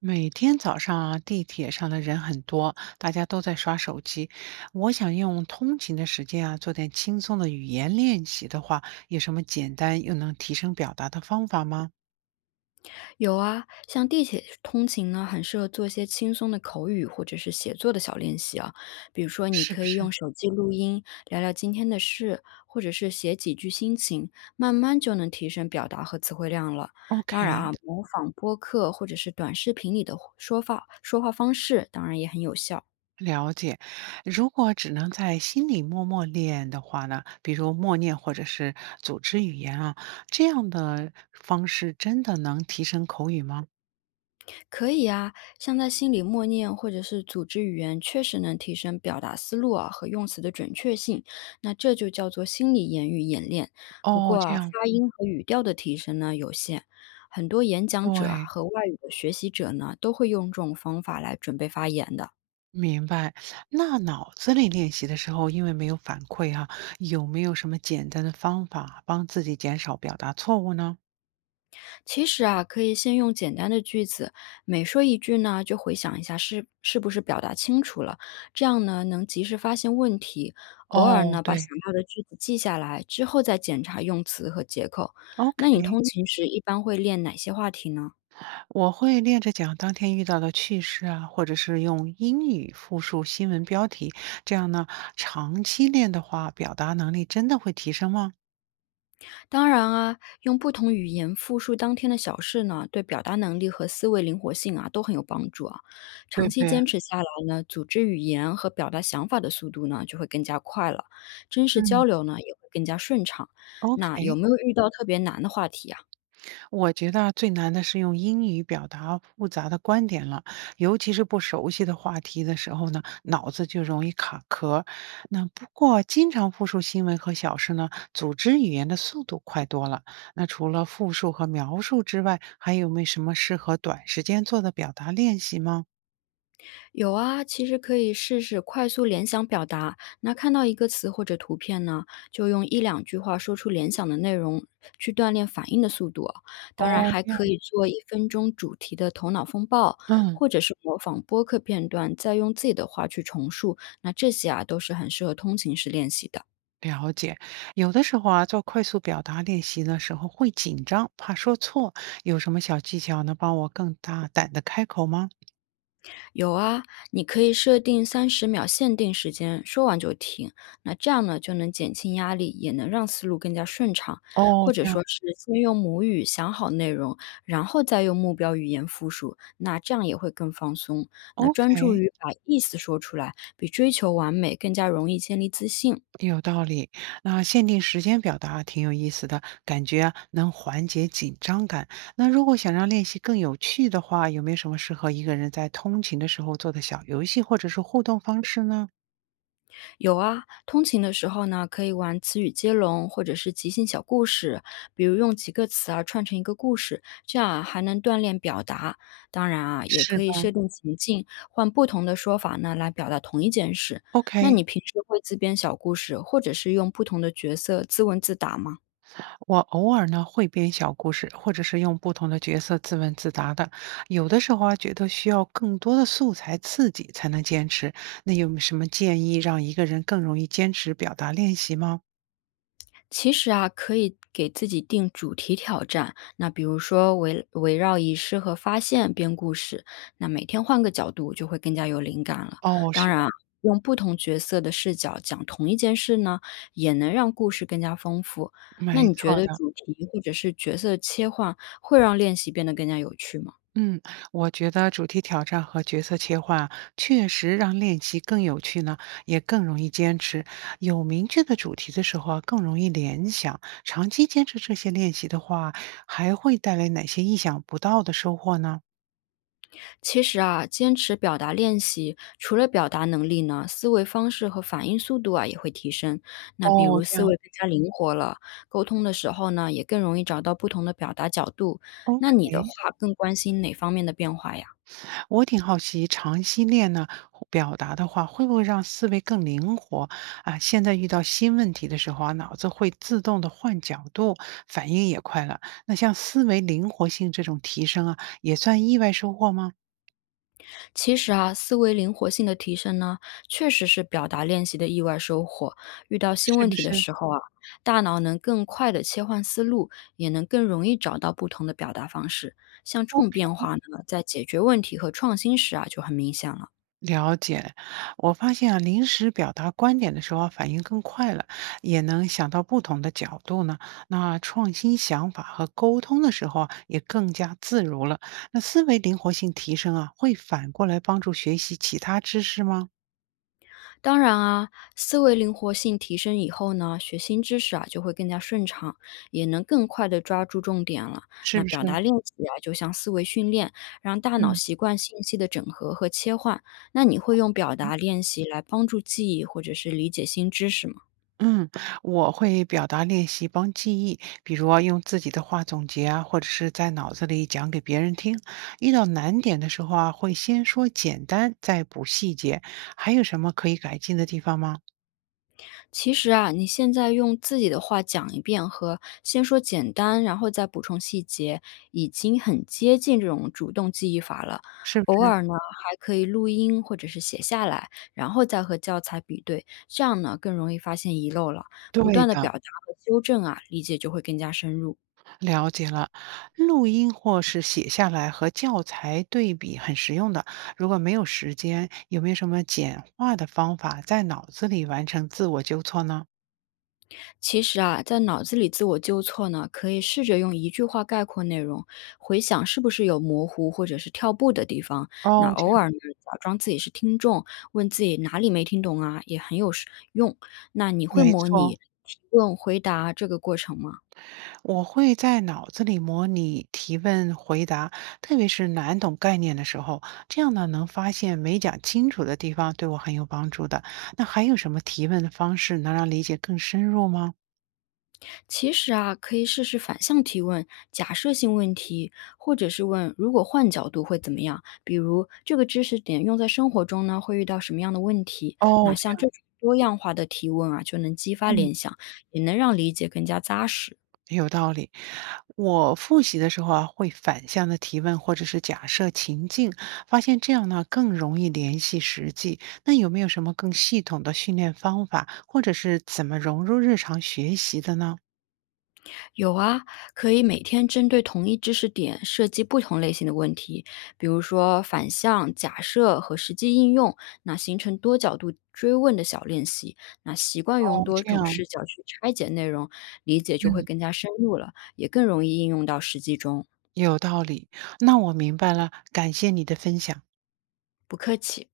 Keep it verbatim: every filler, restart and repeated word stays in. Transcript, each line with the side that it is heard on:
right: 每天早上啊，地铁上的人很多，大家都在刷手机。我想用通勤的时间啊，做点轻松的语言练习的话，有什么简单又能提升表达的方法吗？
left: 有啊，像地铁通勤呢，很适合做一些轻松的口语或者是写作的小练习啊。比如说，你
right: 是不
left: 可以
right: 是？
left: 用手机录音，聊聊今天的事，或者是写几句心情，慢慢就能提升表达和词汇量了。当然
right: ？OK，
left: 啊，模仿播客或者是短视频里的说法说话方式，当然也很有效。
right: 了解。如果只能在心里默默练的话呢，比如默念或者是组织语言啊，这样的方式真的能提升口语吗？
left: 可以啊，像在心里默念或者是组织语言，确实能提升表达思路啊和用词的准确性。那这就叫做心理言语演练。不
right: 哦，
left: 过
right: 这
left: 啊，
right: 样，
left: 发音和语调的提升呢有限。很多演讲者啊
right: 对。
left: 和外语的学习者呢，都会用这种方法来准备发言的。
right: 明白，那脑子里练习的时候，因为没有反馈哈、有没有什么简单的方法帮自己减少表达错误呢？
left: 其实啊，可以先用简单的句子，每说一句呢，就回想一下是是不是表达清楚了，这样呢能及时发现问题。偶尔
right: 哦，
left: 呢，把想
right: 对，
left: 要的句子记下来，之后再检查用词和结构。那你
right: OK，
left: 通嗯勤时一般会练哪些话题呢？
right: 我会练着讲当天遇到的趣事啊，或者是用英语复述新闻标题，这样呢，长期练的话，表达能力真的会提升吗？
left: 当然啊，用不同语言复述当天的小事呢，对表达能力和思维灵活性啊都很有帮助啊。
right: 对
left: 长
right: 不
left: 期
right: 对？
left: 坚持下来呢，组织语言和表达想法的速度呢就会更加快了，真实
right: 嗯。
left: 交流呢也会更加顺畅。那有
right: OK，
left: 没有遇到特别难的话题啊？
right: 我觉得最难的是用英语表达复杂的观点了，尤其是不熟悉的话题的时候呢，脑子就容易卡壳。那不过，经常复述新闻和小事呢，组织语言的速度快多了。那除了复述和描述之外，还有没有什么适合短时间做的表达练习吗？
left: 有啊，其实可以试试快速联想表达。那看到一个词或者图片呢，就用一两句话说出联想的内容，去锻炼反应的速度啊。
right: 哦，
left: 当然，还
right: 这样，
left: 可以做一分钟主题的头脑风暴，
right: 嗯，
left: 或者是模仿播客片段，再用自己的话去重述。那这些啊，都是很适合通勤时练习的。
right: 了解。有的时候啊，做快速表达练习的时候会紧张，怕说错。有什么小技巧能帮我更大胆的开口吗？
left: 有啊，你可以设定三十秒限定时间，说完就停。那这样呢，就能减轻压力，也能让思路更加顺畅。
right: 哦，
left: 或
right: 这
left: 者
right: 样
left: 说是先用母语想好内容，然后再用目标语言复述，那这样也会更放松。那专注
right: ，OK，
left: 于把意思说出来，比追求完美更加容易建立自信。
right: 有道理。那限定时间表达挺有意思的，感觉啊能缓解紧张感。那如果想让练习更有趣的话，有没有什么适合一个人在通勤的时候做的小游戏或者是互动方式呢？
left: 有啊，通勤的时候呢，可以玩词语接龙或者是即兴小故事，比如用几个词啊串成一个故事，这样啊还能锻炼表达。当然啊，也
right: 是
left: 可
right: 的。
left: 以设定情境，换不同的说法呢来表达同一件事。
right: o
left: 那
right: k。
left: 你平时会自编小故事，或者是用不同的角色自问自答吗？
right: 我偶尔呢会编小故事，或者是用不同的角色自问自答的。有的时候啊，觉得需要更多的素材刺激才能坚持。那有什么建议让一个人更容易坚持表达练习吗？
left: 其实啊，可以给自己定主题挑战，那比如说围围绕仪式和发现编故事，那每天换个角度就会更加有灵感了。
right: 哦，
left: 当
right: 是。
left: 然啊，用不同角色的视角讲同一件事呢，也能让故事更加丰富。那
right: 没
left: 你觉
right: 错
left: 得
right: 的，
left: 主题或者是角色切换会让练习变得更加有趣吗？
right: 嗯，我觉得主题挑战和角色切换确实让练习更有趣呢，也更容易坚持。有明确的主题的时候啊，更容易联想。长期坚持这些练习的话，还会带来哪些意想不到的收获呢？
left: 其实啊，坚持表达练习，除了表达能力呢，思维方式和反应速度啊也会提升。那比
right: 哦，
left: 如
right: 这
left: 思
right: 样
left: 维更加灵活了，沟通的时候呢，也更容易找到不同的表达角度。那你
right: ，OK。
left: 的话，更关心哪方面的变化呀？
right: 我挺好奇，长期练呢，表达的话会不会让思维更灵活啊？现在遇到新问题的时候啊，脑子会自动的换角度，反应也快了。那像思维灵活性这种提升啊，也算意外收获吗？
left: 其实啊，思维灵活性的提升呢，确实是表达练习的意外收获。遇到新
right: 是
left: 问
right: 不
left: 题的
right: 是？
left: 时候啊，大脑能更快的切换思路，也能更容易找到不同的表达方式。像这种变化呢，在解决问题和创新时啊，就很明显了。
right: 了解，我发现啊，临时表达观点的时候啊反应更快了，也能想到不同的角度呢。那创新想法和沟通的时候啊，也更加自如了。那思维灵活性提升啊，会反过来帮助学习其他知识吗？
left: 当然啊，思维灵活性提升以后呢，学新知识啊就会更加顺畅，也能更快的抓住重点了。
right: 是
left: 那
right: 不是？
left: 表达练习啊，就像思维训练，让大脑
right: 嗯
left: 习惯信息的整合和切换。那你会用表达练习来帮助记忆或者是理解新知识吗？
right: 嗯，我会表达练习帮记忆，比如啊用自己的话总结啊，或者是在脑子里讲给别人听。遇到难点的时候啊，会先说简单，再补细节。还有什么可以改进的地方吗？
left: 其实啊，你现在用自己的话讲一遍和先说简单，然后再补充细节，已经很接近这种主动记忆法了。
right: 是不
left: 偶
right: 是？
left: 尔呢，还可以录音或者是写下来，然后再和教材比对，这样呢更容易发现遗漏了。不
right: 对
left: 断的
right: 的，
left: 表达和纠正啊，理解就会更加深入。
right: 了解了。录音或是写下来和教材对比很实用的。如果没有时间，有没有什么简化的方法在脑子里完成自我纠错呢？
left: 其实啊，在脑子里自我纠错呢，可以试着用一句话概括内容，回想是不是有模糊或者是跳步的地方。那
right: 哦，这
left: 偶
right: 个。
left: 尔呢，假装自己是听众，问自己哪里没听懂啊，也很有实用。那你会
right: 没
left: 模
right: 错。
left: 拟提问、回答这个过程吗？
right: 我会在脑子里模拟提问回答，特别是难懂概念的时候，这样呢能发现没讲清楚的地方，对我很有帮助的。那还有什么提问的方式能让理解更深入吗？
left: 其实啊，可以试试反向提问、假设性问题，或者是问“如果换角度会怎么样”。比如这个知识点用在生活中呢，会遇到什么样的问题？
right: 哦，
left: 那
right: 这
left: 像
right: 样，
left: 这种多样化的提问啊，就能激发
right: 嗯，
left: 联想，也能让理解更加扎实。
right: 有道理。我复习的时候啊，会反向的提问或者是假设情境，发现这样呢更容易联系实际。那有没有什么更系统的训练方法，或者是怎么融入日常学习的呢？
left: 有啊，可以每天针对同一知识点设计不同类型的问题，比如说反向、假设和实际应用，那形成多角度追问的小练习，那习惯用
right: 哦，
left: 多
right: 这
left: 种
right: 样，
left: 视角去拆解内容，理解就会
right: 嗯。
left: 更加深入了，也更容易应用到实际中。
right: 有道理，那我明白了，感谢你的分享。
left: 不客气。